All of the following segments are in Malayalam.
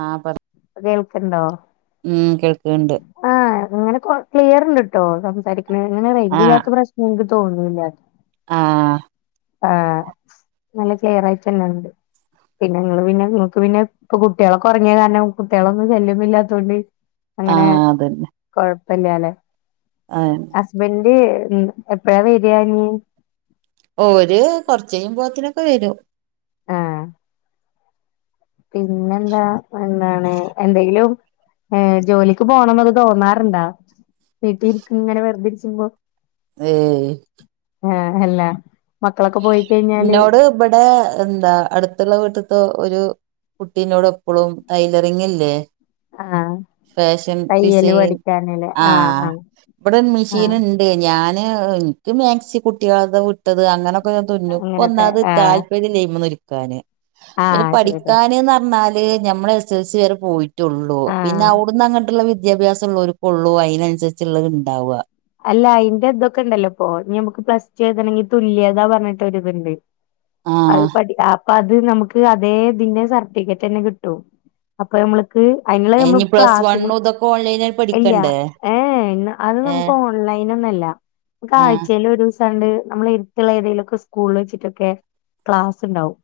ആ പറി കേൾക്ക്ണ്ടോ? ഉ കേൾക്ക്ണ്ട് ആ അങ്ങനെ ക്ലിയർണ്ട് കട്ടോ സംസാരിക്കണ അങ്ങനെ റൈഞ്ചില്ലാത്ത പ്രശ്നം നിക്ക് തോന്നുന്നില്ല ആ ആഹ് നല്ല ക്ലിയർ ആയിട്ടന്നെ ഇ ണ്ട് പിന്നെ നിങ്ങള് പിന്നെ നിങ്ങക്ക് പിന്നെ ഇപ്പൊ കുട്ടിളൊക്കെ ഒറങ്ങിയ കാരണം കുട്ടികളൊന്നും ശല്യമില്ലാത്തോണ്ട് അങ്ങനെ ആഹ് കൊഴപ്പല്ലല്ലേ ആ ഹസ്ബന്ഡ് എപ്പഴാ വരാഞ്ഞി ഓര് കൊറച്ചയ്യുമ്പോത്തിന് ക്കെ വരും ആഹ് പിന്നെന്താ എന്താണ് എന്തെങ്കിലും ഏ ജോലിക്ക് പോകണം ക്കെ തോന്നാറുണ്ടാ വീട്ടിൽ ഇരിക്കു ഇങ്ങനെ വെറുതി ഇരിക്കുമ്പോ. ഏ ആ അല്ല മക്കളൊക്കെ പോയി കഴിഞ്ഞാല് ഇവിടെ എന്താ അടുത്തുള്ള വീട്ടത്ത് ഒരു കുട്ടീനോട് എപളും ടൈലറിങ് ഇല്ലേ. ആഹ് ഫാഷൻ തയ്യല് ഡിസൈൻ പഠിക്കാനല്ലേ ആ ആഹ് ആഹ് ഇവിടെ മെഷീൻ ആഹ് ഇണ്ട് ഏ ഞാന് ഇൻ ക്ക് മാക്സി കുട്ടികളത് വിട്ടത് അങ്ങനെ അങ്ങനൊക്കെ തുന്നുപ്പന്നാത് ആഹ് താല്പര്യംല്ല ആയിമ്മൽ ഇരിക്കാൻ പിന്നെ ആഹ് ശരി പഠിക്കാന് ന്നറിഞ്ഞാല് ഏ ഞമ്മള് എസ് എൽ സി വരെ പോയിറ്റുള്ളൂ പിന്നെ ആഹ് അവുടുന്ന് അങ്ങട്ടുള്ള വിദ്യാഭ്യാസലോർക്കുള്ളു അയിനാൻസരിച്ച ള്ളത് ഇണ്ടാവ അല്ല അയിന്റെ ഇതൊക്കെ ഇണ്ടല്ലോ ഇപ്പോ ഞമ്മക്ക് പ്ലസ് ടു എയ്താണെങ്കി തുല്യതാ പറഞ്ഞിട്ട് ഒര്തണ്ട് അത് ആഹ് പഠി [unintelligible] അപ്പ അത് നമുക്ക് അതേ ഇതിന്റെ സർട്ടിഫിക്കറ്റ് തന്നെ കിട്ടും അപ്പൊ നമ്മള് ക്ക് അയ്നങ്ങളെ നമ്മ ഇനി പ്ലസ് ക്ലാസിലും വണ്ണും ഇതൊക്കെ ഓൺലൈനായി ഇല്ല പഠിക്കണ്ടേ ഏഹഹ് അത് നമുക്ക്. ഏഹ് ഓൺലൈനൊനല്ല. ആഹ് നമുക്കാഴ്ചയിൽ ഒരു സ ണ്ട്. നമ്മൾ എരുത്തുള്ള ഏതെങ്കലുക്കെ സ്കൂളില് വെച്ചിട്ടൊക്കെ ക്ലാസ് ഉണ്ടാവും.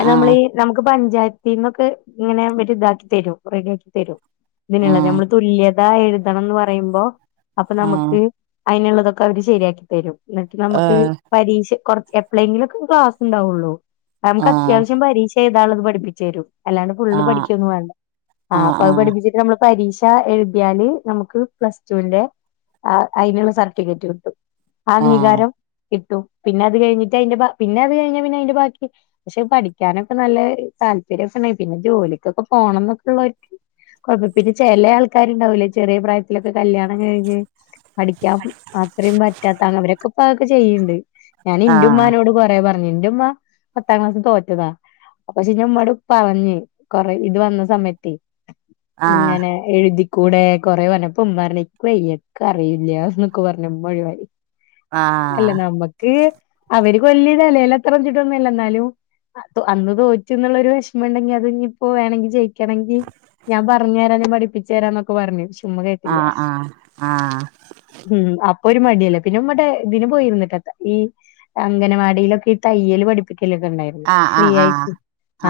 അയിന്നമ്മളി ഈ നമുക്ക് പഞ്ചായത്തിൽന്നൊക്കെ ഇങ്ങനെ വര് ഇതാക്കി തരും. റെഡിയാക്കിതരും. ഇതിനുള്ള ആഹ് നമ്മള് തുല്യത എഴുതണം എന്ന് പറയുമ്പോ. അപ്പൊ നമുക്ക് അയിനുള്ളതൊക്കെ അവര് ശരിയാക്കി തരും. ഇന്നിട്ട് നമുക്ക്, ആഹ് പരീക്ഷ കൊറച്ച് എപ്പളെങ്കിലുംക്കെ ക്ലാസ് ഉണ്ടാവുള്ളൂ. അ നമുക്ക് അത്യാവശ്യം പരീക്ഷ. [unintelligible] ത് പഠപ്പിച്ചു തരും. അല്ലാണ്ട് ഫുള്ള് ആഹ് പഠിക്കൊന്നും വേണ്ട. അ പ്പ അത് പഠിപ്പിച്ചിട്ട് നമ്മള്, പരീക്ഷ എഴുതിയാല് നമുക്ക് പ്ലസ് ടുന്റെ, ആ അയ്നുള്ള സർട്ടിഫിക്കറ്റ് കിട്ടും. ഏഹ് അംഗീകാരം കിട്ടും. പിന്ന അത് കഴിഞ്ഞിട്ട്, അതിന്റെ ബ പിന്നെ അത് കഴിഞ്ഞാ പിന്നെ അതിന്റെ ബാക്കി പക്ഷെ പഠിക്കാനൊക്കെ നല്ല താല്പര്യംക്കെ [unintelligible] പിന്നെ ജോലിക്കൊക്കെ പോണം എന്നൊക്കെള്ളര്, കുഴപ്പം പിന്നെ ചില ആൾക്കാരുണ്ടാവൂലേ, ചെറിയ പ്രായത്തിലൊക്കെ കല്യാണം കഴി ഞ്ഞ്, പഠിക്കാൻ അത്രയും പറ്റാത്ത അവരൊക്കെ ഇപ്പ അതൊക്കെ ചെയ്യണ്ട്. ഞാൻ ആഹ് ആഹ് ഇന്റുമ്മാനോട് കൊറെ പറഞ്ഞു. എന്റുമ്മ പത്താം ക്ലാസ് തോറ്റതാ. പക്ഷെ ഞ മ്മോട് പറഞ്ഞ് കൊറെ ഇത് വന്ന സമയത്തെ. ആഹ് ഇങ്ങനെ എഴുതിക്കൂടെ കൊറെ പറഞ്ഞ പ ഉമ്മാറഞ്ഞ് നക്ക് വയ്യ. ക്കറിയില്ല എന്നൊക്കെ പറഞ്ഞുമ്മ ഒഴിവായി. അല്ല ആഹ് നമ്മ ക്ക് അവര് കൊല്യ നേലേല്തണം ചിട്ടൊന്നുമല്ല. എന്നാലും, അ അന്ന് തോറ്റിന്നുള്ളോരു വിഷമം ഉണ്ടെങ്കി, അത് ഇനിയിപ്പോ വേണങ്കി ജയിക്കണെങ്കി, ഞാൻ പറഞ്ഞരാ ഞാ പഠിപ്പിച്ചരാ ന്നൊക്കെ പറഞ്ഞു. ഉമ്മ ആ കേട്ടില്ല. ആ ആഹ. ഉം. അപ്പൊ ഒരു മടിയല്ലേ. പിന്നെ ഉമ്മ ടെ ഇതിന് പോയിരുന്നിട്ട. ഈ അംഗനവാടിയിലൊക്കെ ഈ തയ്യല് പഠിപ്പിക്കലൊക്കെ ഉണ്ടായിരുന്നു. ഫ്രീ ആയിട്ട്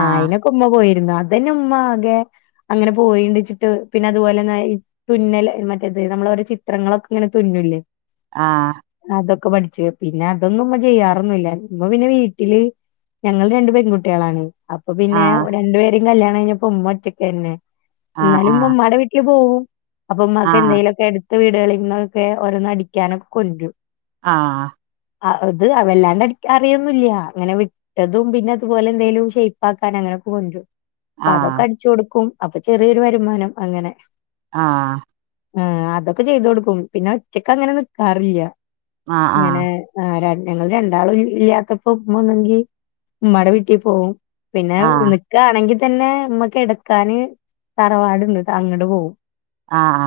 ആയിനൊക്കെ, ക്കുമ്മാ പോയിരുന്ന്‌. അതന്നെ ഉമ്മ ആകെ അങ്ങനെ പോയിണ്ട്ച്ചിട്ട്. പിന്നെ അതുപോലെ തന്നെ ഈ തുന്നല് മറ്റേത് നമ്മളോരോ ചി ത്രങ്ങളൊക്കെ ഇങ്ങനെ തുന്നുല്ലേ. ആഹ. അതൊക്കെ പഠിച്ചു. പിന്നെ അതൊന്നും ഉമ്മ ചെയ്യാറൊന്നുല്ല. ഉമ്മ പിന്നെ വീട്ടില്, ഞങ്ങള് രണ്ട് പെൺകുട്ടികളാണ്. അപ്പൊ പിന്നെ ആഹ് രണ്ടു പേരും കല്യാണം കഴിഞ്ഞപ്പ ഉമ്മ ഒറ്റക്കന്നെ. ആഹ് ആഹ് ആഹ് ആഹ് ആഹ് ആഹ് ആഹ് ആഹ് ആഹ് ആഹ് ആഹ് ആഹ് ആഹ് ആഹ് എന്നാലും ആഹ് ഉമ്മ ഉമ്മാടെ വീട്ടിൽ പോവും. അപ്പൊ ഉമ്മാക്ക് എന്തേങ്കലുമൊക്കെ എടു വീടുകളിന്നൊക്കെ ഓരോന്നടിക്കാനൊക്കെ [unintelligible] ആ അത് അ വെല്ലാണ്ട് അടിക്കാൻ അറിയൊന്നുല്ല. ഇങ്ങനെ വി ഇട്ടതും പിന്നെ അതുപോലെ എന്തെലും ഷേപ്പാക്കാൻ അങ്ങനൊക്കെ വരും. അതൊക്കെ അടിച്ചു കൊടുക്കും. അപ്പൊ ചെറിയൊരു വരുമാനം അങ്ങനെ. ആ. ഏ അതൊക്കെ ചെയ്ത കൊടുക്കും. പിന്നെ ഒറ്റക്ക് അങ്ങനെ നിക്കാറില്ല. ആഹ് ആഹ് ഇങ്ങനെ ആഹ് ആ ര ഞങ്ങൾ രണ്ടാളും ഇല്ലാത്തപ്പോ ഉമ്മ ഒന്നെങ്കി ഉമ്മാടെ വീട്ടിൽ പോവും. പിന്നെ ആഹ് നിക്കാണെങ്കിൽ തന്നെ, ഉമ്മ കെടക്കാന് തറവാടുണ്ട്. അങ്ങട് പോവും. ആ ആ.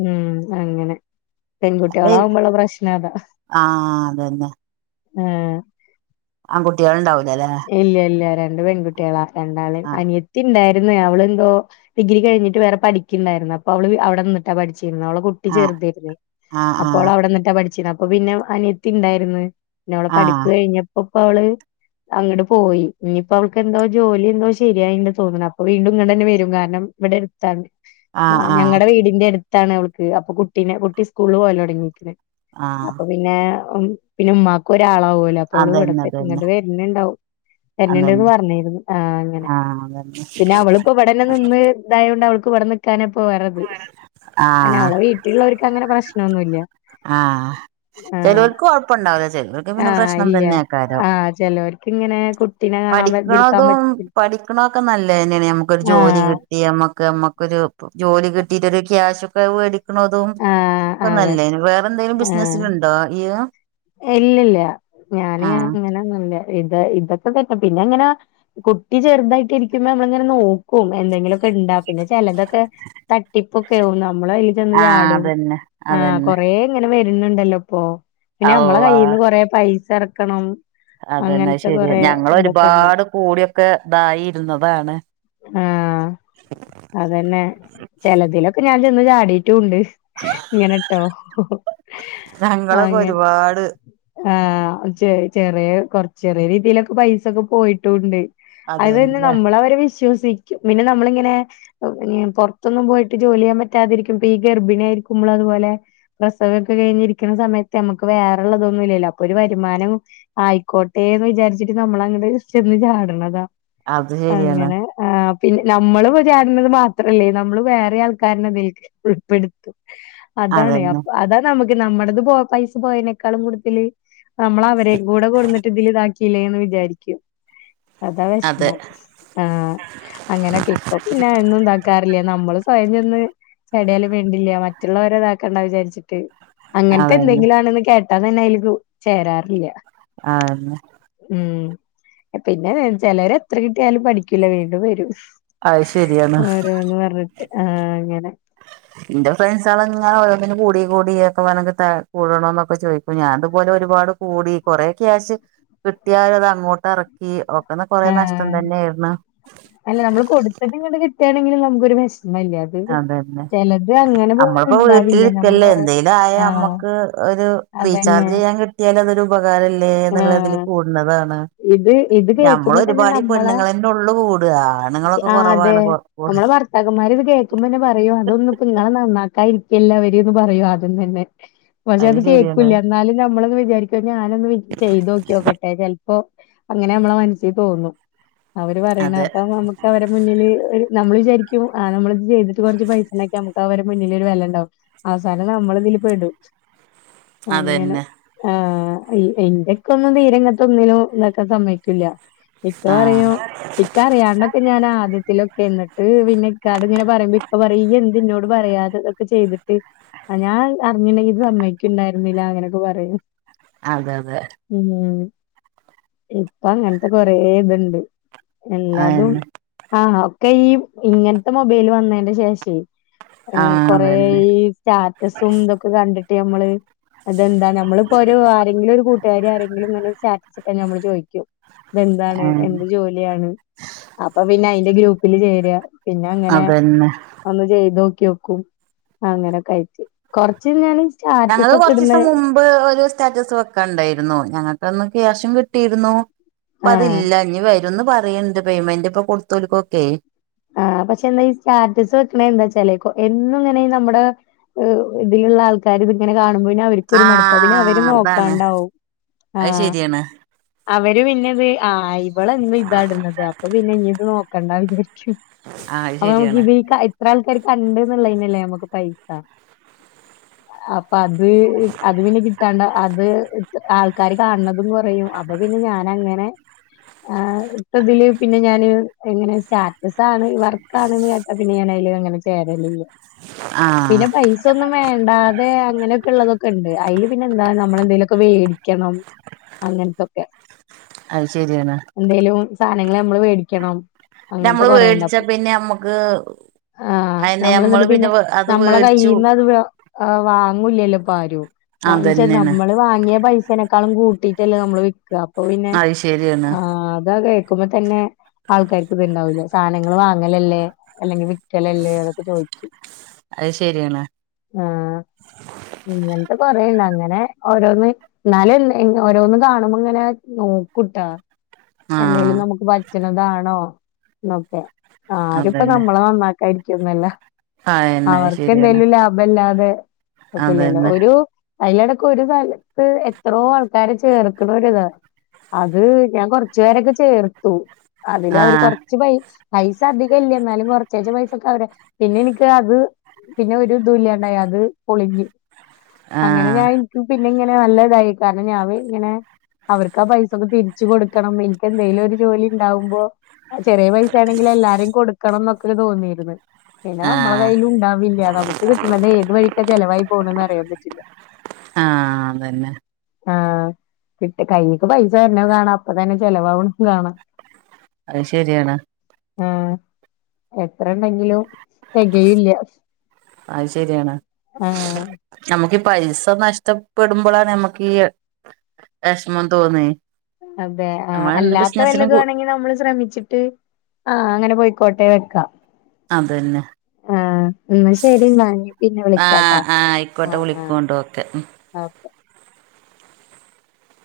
ഉം അങ്ങനെ. അത് പെൺകുട്ടികളാവുമ്പോള്ള പ്രശ്നം അതാ. ആഹ് അതന്നെ ആ. ആൺകുട്ടികള് ണ്ടാവില്ല അല്ലെ? ഇല്ല ഇല്ല രണ്ട് പെൺകുട്ടികളാ, രണ്ടാള്. ആഹ് അനിയത്തി ഇണ്ടായിരുന്നു അവള് എന്തോ ഡിഗ്രി കഴിഞ്ഞിട്ട് വേറെ പഠിക്കണ്ടായിരുന്നു. അപ്പോ അവള് അവിടെന്നിട്ട പഠിച്ചിരുന്നെ. അവള കു ട്ടി ആഹ് ചേർതേര്ന്നേ. ആഹ് അപ്പോ അവള ആഹ് അവിടെന്നിട്ടാ പഠിച്ചിരുന്ന. അപ്പൊ പിന്നെ അനിയത്തി ഇണ്ടായിരിന്ന്. പിന്നെ അവള് പഠിപ്പ് ആഹ് കഴിഞ്ഞപ്പോ ഇപ്പ അവള്, അങ്ങട് പോയി. ഇനിയിപ്പോ അവൾക്ക് എന്തോ ജോലി എന്തോ ശരിയായി തോന്നണം. അപ്പൊ വീണ്ടും ഇങ്ങട് തന്നെ വരും. കാരണം [unintelligible] ആഹ് ആഹ് ഞങ്ങടെ വീടിന്റെ അടുത്താണ് അവൾക്ക് അപ്പൊ കുട്ടീനെ കൂട്ടി സ്കൂളില് പോവല് തുടങ്ങിക്കുന്നത് ആഹ് അപ്പൊ പിന്നെ ഉം പിന്നെ ഉമ്മാക്കും ഒരാളാവുമല്ലോ അപ്പൊ അവള് അതന്നെ വിടെതന്നെ അതന്നെ ഇങ്ങോട്ട് വരുന്നുണ്ടാവും എന്നണ്ടന്ന് അതന്നെ പറഞ്ഞരുന്നു ആ അങ്ങനെ ആഹ് അതന്നെ പിന്നെ അവളിപ്പോ ഇവിടന്നെ നിന്ന് ഇതായോണ്ട് അവൾക്ക് ഇവിടെ നിൽക്കാനപ്പോ വരത് അന്നെ ആഹ് അവള വീട്ടിലുള്ളവർക്ക് അങ്ങനെ പ്രശ്നമൊന്നുമില്ല ആഹ് ചേലോൽക് കൊഴപ്പുണ്ടാവില്ല ചേലോൽക് പിന്നെ ആഹ് പ്രശ്നം ഇല്ല തന്നെയ്ക്കാരം. ആഹ് ചെലോർക്ക് ഇങ്ങനെ കുട്ടിനെ കാണാൻ പ ഇരിക്കാൻ പഠിക്കണതും പറ്റി പഠിക്കണൊക്കെ നല്ലതന്നെയാണ് നമുക്കൊരു ജോലി ആഹ് കിട്ട- യ്യമ്മക്ക് നമ്മക്കൊരു ജോലി കിട്ടിട്ടൊരു ക്യാഷ് ഒക്കെ- ണതും ആഹ് ഇപ്പൊ അതെ നല്ലേ വേറെ എന്തെങ്കലും ബിസിനസിലുണ്ടോ ഈയ് ഇല്ലല്ല ഞാന് അങ്ങനെന്നുല്ല ഇത് ഇതൊക്കെ തന്നെ പിന്നെ അങ്ങനെ കുട്ടി ചെറുതായിട്ട് ഇരിക്കുമ്പോ നമ്മള ഇങ്ങനെ നോക്കും എന്തെങ്കിലും- ക്കിണ്ടാ പിന്നെ ചിലതൊക്കെ തട്ടിപൊക്കെയാകും നമ്മള് അതിൽ ചെന്ന് ആഹ് ചാടും അതന്നെ ആഹ് അതന്നെ കൊറേ ഇങ്ങനെ വരുന്നുണ്ടല്ലോ ഇപ്പൊ പിന്ന നമ്മളെ അള്ളാ കയ്യിൽന്ന് കൊറേ പൈസ ഇറക്കണം. അതെന്നാഅത് ശരി ഞങ്ങള് ഇണ്ട് ഒരുപാട് കൂടിയൊക്കെ ഇതായി ഇരുന്നതാണ് [inaudible] പിന്നെ ചിലതിലൊക്കെ ഞാൻ ചെന്ന് ചാടിട്ടുംണ്ട്. ഇങ്ങനട്ടോ ആങ്ങനെ. കാട് ആഹ് ചെറിയ കൊറച് ചെറിയെ രീതിയിലൊക്കെ പൈസൊക്കെ പോയിട്ടുംണ്ട് അത് തന്നെ അതന്നെ നമ്മള് അവരെ വിശ്വസിക്കും പിന്നെ നമ്മളിങ്ങനെ. പുറത്തൊന്നും പോയിട്ട് ജോലി ചെയ്യാൻ പറ്റാതിരിക്കും പ്പൊ ഈ ഗർഭിണിയാ യിരിക്കുമ്പോൾ അതുപോലെ പ്രസവമൊക്കെ കഴിഞ്ഞിരിക്കുന്ന സമയത്ത് നമുക്ക് വേറെള്ളതൊന്നും ഇല്ലല്ലോ അപ്പൊ ഒരു വരുമാനം ആയിക്കോട്ടെന്ന് വിചാരിച്ചിട്ട് നമ്മൾ അങ്ങട് ചെന്ന് ചാട്ണതാ അത് ശരിയാണ് അങ്ങനെ ആഹ് പിന്നെ നമ്മള്ചാട്ന്നത് മാത്രല്ലേ നമ്മള് വേറെ ആൾക്കാര്നെതിൽ ഉൾപ്പെടു- അതാണ് അതന്നെ അതാ നമ്മുക്ക് നമ്മടത് പോ പൈസ പോയതിനേക്കാളും കൂടതില് നമ്മള് അവരെ കൂടെ കൊടന്നിട്ട് ഇതില് ഇതാക്കില്ലേ എന്ന് വിചാരിക്കും അതാ അതെ വെഷമം. ആഹ് അങ്ങനെയൊക്കെ ഇപ്പൊ പിന്നെ ഒന്നും ഇതാക്കാറില്ല നമ്മള് സ്വയം ചെന്ന്- ചാടിയാലും വേണ്ടില്ല മറ്റുള്ളവരെ ഇതാക്കണ്ട വിചാര്ച്ചിട്ട് അങ്ങൻത്തെ അതന്നെ എന്തെങ്കിലും ആണന്ന് കേട്ടാ തന്നെ അതിൽക്ക് ചേരാറില്ല ആഹ് അതെന്നെ ഉം പിന്നെ ചെലര് എത്ര കിട്ടിയാലും പഠിക്കൂല വീണ്ടും വരും അത് ശരിയാണ് ഓരോന്ന് പറഞ്ഞിട്ട് ആഹ് അങ്ങനെ. ഇന്റെ ഫ്രണ്ട്സാള് ഇങ്ങനെ ഓരോന്നിനും കൂടി കൂടി ഒക്കെ പറഞ് കൂടണോ എന്നൊക്കെ ചോദിക്കും ഞാന അതുപോലെ ഒരുപാട് കൂടി കൊറേ ക്യാഷ് കിട്ടിയാൽ അത് അങ്ങോട്ട് എറ ക്കി ഓക്കന്ന് കൊറേ നഷ്ട്ടം ആഹ് തന്നെയായിരുന്നു. അല്ല നമ്മള് കൊടുത്തിട്ടു ഇങ്ങട്ട് കിട്ട്യാണെണെങ്കിൽ നമുക്ക് ഒരു വെഷമില്ല. അതെന്നെ അമ്മളിപ്പോ ഉണ്ടാവില്ല നമ്മള് വീട്ടിലിരിക്കല്ലേ കൊറേ എന്തെലും ആയാ ആഹ് അമ്മക്ക് ഒരു അതന്നെ റീച്ചാർജ് ചെയ്യാൻ കിട്ടിയാലതൊരു ഉപകാരല്ലേന്ന് ഇള്ളതില് ആഹ് കൂട്ണതാണ്. ഇത് ഇത് ഞമ്മൾ കേക്കുമ്പോ തന്നെ ഒരുപാടി നമ്മളെ പെണ്ണുങ്ങളന്നെള്ളു കൂടാ ആണുങ്ങളൊക്കെ കൊറവാണ് കൊറ കൂടെ ത്തക്കന്മാര് ഇത് കേക്കുമ്പോന്നെ പറയും അതൊന്നും ഇപ്പോ ഇങ്ങെളെ നന്നാക്കാരി ഇല്ല അവര്ന്ന് പറയും ആദ്യം തന്നെ പക്ഷെ അത് കേക്കൂല്ലാ എന്നാലും ഞമ്മളന്ന് വിചാരിക്ക് ക്കെ ഞാനൊന്ന് വി ചെയ്തോക്കിയോക്കട്ടെ ചെലപ്പോ അങ്ങനെ നമ്മളെ മനസ്സി തോന്നും അവര് പറയണ അതെ അപ്പൊ നമ്മക്ക് അവരെ മുന്നില് ഒര് നമ്മൾ വിചാരിക്കും ആഹ് നമ്മള് ത് ചെയ്തിട്ട് കൊറച്ച് പൈസ ഇണ്ടാക്യാ നമുക്ക് അവരെ മുന്നിലൊരു വെല ഇണ്ടാവും അവസാനം നമ്മൾ ഇതില് പെടും. അങ്ങനെ അതന്നെ ആഹ് ഇൻ ഇന്റക്കൊന്നും തീരെ ഇങ്ങട്ട് ഒന്നിലും ഇന്നാക്ക സമ്മയ്ക്കുല്ല ഇക്ക ആഹ് പറയും ഇക്ക അറിയാണ്ടെ [unintelligible] ഞാൻ ആദ്യത്തിലൊക്കെ എന്നിട്ട് പിന്നെക്കാട് ഇങ്ങനെ പറയുമ്പോ ഇക്ക പറയും ഇയ്യെന്തെന്നോട് പറയാതെ ചെയ്തിട്ട് ഞാൻ അറിഞ്ഞിണ്ടെങ്കിത് സമ്മയ്ക്കെണ്ടാർന്നില്ല അങ്ങനൊക്കെ പറയും അതെ അതെ ഉം ഇപ്പ അങ്ങൻത്തെ കൊറെ ഇത്ണ്ട് എല്ലാതും അതന്നെ ആഹ് ഒക്കെ ഈ ഇങ്ങൻത്തെ മൊബൈല് വന്നേന്റെ ശേഷെ ഉം ആഹ് കൊറേ അതന്നെ ഈ സ്റ്റാറ്റസും ഇതൊക്കെ കണ്ടിട്ട് നമ്മള് അതെന്താ ഞമ്മളിപ്പോ ഒരു ആരെങ്കിലും ഒരു കൂട്ടുകാരി ആരെങ്കിലും ഇങ്ങനെ ഒര് സ്റ്റാ ച്ചിട്ട് ഞമ്മള് ചോയിക്കും ഇതെന്താണ് ആഹ് എന്ത് ജോലി [unintelligible] അപ്പൊ പിന്നെ അയിന്റെ ഗ്രൂപ്പില് ചേരാ പിന്നെ അങ്ങനെ അതന്നെ ഒന്ന് ചെയ്ത് നോക്കിയോക്കും അങ്ങനെയൊക്കെ ആയിറ്റ് കൊറച്ച് ഞാൻ ഞങ്ങള് സ്റ്റാറ്റസൊക്കെ ഇട്ണേ കൊറച്ചീസം മുമ്പ് ഒരു സ്റ്റാറ്റസ് വെക്കണ്ടായിരുന്നു ഞങ്ങൾക്കന്ന് ക്യാഷും കിട്ടീരുന്നു പ്പ ആഹ് അതില്ല ഇനി വരുന്ന് പറയണ്ട് പേയ്മെന്റിപ്പൊ കൊടുത്തോല്ക്കൊക്കേ ആഹ് പക്ഷെ എന്നാ ഈ സ്റ്റാറ്റസ് വെക്ക്ണേ എന്താച്ചാലേ എന്നുങ്ങനെ നമ്മട ഇതിലുള്ള ആൾക്കാരിതിങ്ങനെ കാണുമ്പോ പിന്നവരും ക്കൊരു മടുപ്പാ പിന്നവെര് ആഹ് അതാണ് നോക്കാണ്ടാവും അത് ആഹ് ശരിയാണ് അവര് പിന്നെ ഇത് ആ ഇവളെന്നും ഇതാഇടുന്നത് അപ്പൊ പിന്നെ ഇഞ്ഞിത് നോക്കണ്ടാ വിചാരിക്കും ആ അത് അപ്പൊ ശരിയാണ് നമ്മക്കിത് എത്ര ആൾക്കാര് കണ്ട്ന്നിള്ളേയിനല്ലേ നമ്മക്ക് പൈസ അപ്പൊ അത് അത് പിന്നെ കിട്ടാണ്ട അത് ആൾക്കാര് കാണണതും കൊറയും അപ്പൊ പിന്നെ ഞാനങ്ങനെ ഇപ്പോഇതില് പിന്നെ ഞാന് എങ്ങനെ സ്റ്റാറ്റസാണ് വർക്ക് ആണ്ന്ന് കേട്ടാ പിന്നെ ഞാനയില് അങ്ങനെ ചേരലില്ല ആ പിന്നപ്പയിസ് സൊന്നും വേണ്ടാതെ അങ്ങനെക്കെള്ളതൊക്കെണ്ട് അയില് പിന്നെ എന്താ നമ്മളെന്തേലൊക്കെ വേടിക്കണം അങ്ങൻത്തൊക്കെ അത് ശെരിയാണ് എന്തേലും സാധനങ്ങള് ഞമ്മള് വേടിക്കണം അങ്ങൻ മ്മള് വേടിച്ച പിന്നെ നമ്മക്ക് ആഹ് അയിന് നമ്മള് നമ്മള്ന്നട്ട് പിന്നെ അത് നമ്മളെ വേടിച്ചു കയ്യീന്നത് ആഹ് വാങ്ങൂല്ലല്ലോ ഇപ്പആരും എന്ന് വെച്ച അതന്നെയാണ് നമ്മള് വാങ്ങിയ പെെസ് തിനേക്കാളും കൂട്ടിട്ടല്ലേ നമ്മള് വിക്കാ അപ്പൊ പിന്നെ അത് ശരിയാണ് ആഹ് അതാ റേ ക്കുമ്പ തന്നെ ആൾക്കാർക്ക് ഇത്ണ്ടാവൂല്ലേ സാനങ്ങള് വാങ്ങലല്ലേ അല്ലെങ്കി വിക്കലല്ലേ അതൊക്കെ ചോയിച്ചു അത് ശെരിയാണ് ആഹ് ഇങ്ങൻത്തെ കൊറേണ്ട് അങ്ങനെ ഓരോന്ന് ന്നാലെ ഓരോന്ന് കാണുമ്പോങ്ങനെ നോക്കൂട്ടാ ആ എന്തേലും നമുക്ക് പറ്റ്ണതാണോ ന്നൊക്കെ ആരുപ്പോ അതന്നെ നമ്മളെ നന്നാക്കാ ഇരിക്കൊന്നല്ല. അയന്നെ അത് അവർക്ക് ശരിയാണ് എന്തേലും ലാഭല്ലാതെ വെക്കൂലല്ലോ അതന്നെ ഒരു അയിലെടക്ക് ഒരു സ്ഥലത്ത് എത്രോ ആൾക്കാര് ചേർക്ക്ണൊരിത് അത് ഞാൻ കൊറച്ച് പേരൊക്കെ ചേർത്തു ആ അതിലവര് കൊറ ച്ച് പെെ പൈസ അധികല്ല്യ ന്നാലും കൊറച്ചീച്ച പൈസൊക്കെ അവരെ പിന്നെ എനിക്ക് അത് പിന്നെ ഒരുതൂല്യണ്ടായി അത് പൊളിഞ്ഞ് ആ അങ്ങനെ ഞാൻ ഇപ്പ പിന് പിന്നിങ്ങനെ നല്ലതായി കാരണം ഞാവിങ്ങനെ അവർക്ക് ആ പൈസൊക്കെ തിരിച്ചു കൊടുക്കണം എനിക്കെന്തേലും ഒരു ജോലിണ്ടാവുമ്പോ ചെറിയ പെെസേണെങ്കിലും എല്ലാരേം കൊടുക്കണന്നൊക്കെ തോന്നീര്ന്ന് പിന്നെ ആ നമ്മളെ കയ്യിലൂണ്ടാവില്ല നമുക്ക് കിട്ടണത് ഏത് വഴിക്കാ ചെലവായി പോണേന്ന് അറിയാൻ പറ്റില്ല. അത് തന്നെ ആഹ് കിട്ട് കൈയിക്ക് പൈസ വരുന്നേ കാണാം അപ്പതന്നെ ചെലവാവ്ണെ കാണാം അത് ശെരിയാണ് ആഹ് എത്രണ്ടെങ്കിലും തെകയില്ല അത് ശെരിയാണ് ഞമ്മക്ക് ഈ പൈസ നഷ്ടപ്പെടുമ്പളാണ് നമ്മക്ക് ഈ വെഷമം തോന്നെ അതെ ആ അല്ലാത്ത കൂ വെല്ലതുവാണെങ്കി നമ്മള് ശ്രമിച്ചിട്ട് ആ അങ്ങനെ പോയിക്കോട്ടെ വെക്കാ അതെന്നെ. ആ ന്നാശെരി ബാക്കി പിന്നെ ആ വിളിക്കാട്ടാ ആ ആ ആയിക്കോട്ടെ ആ വിളിക്കോണ്ടു ഓക്കെ ഉം ഓക്കേ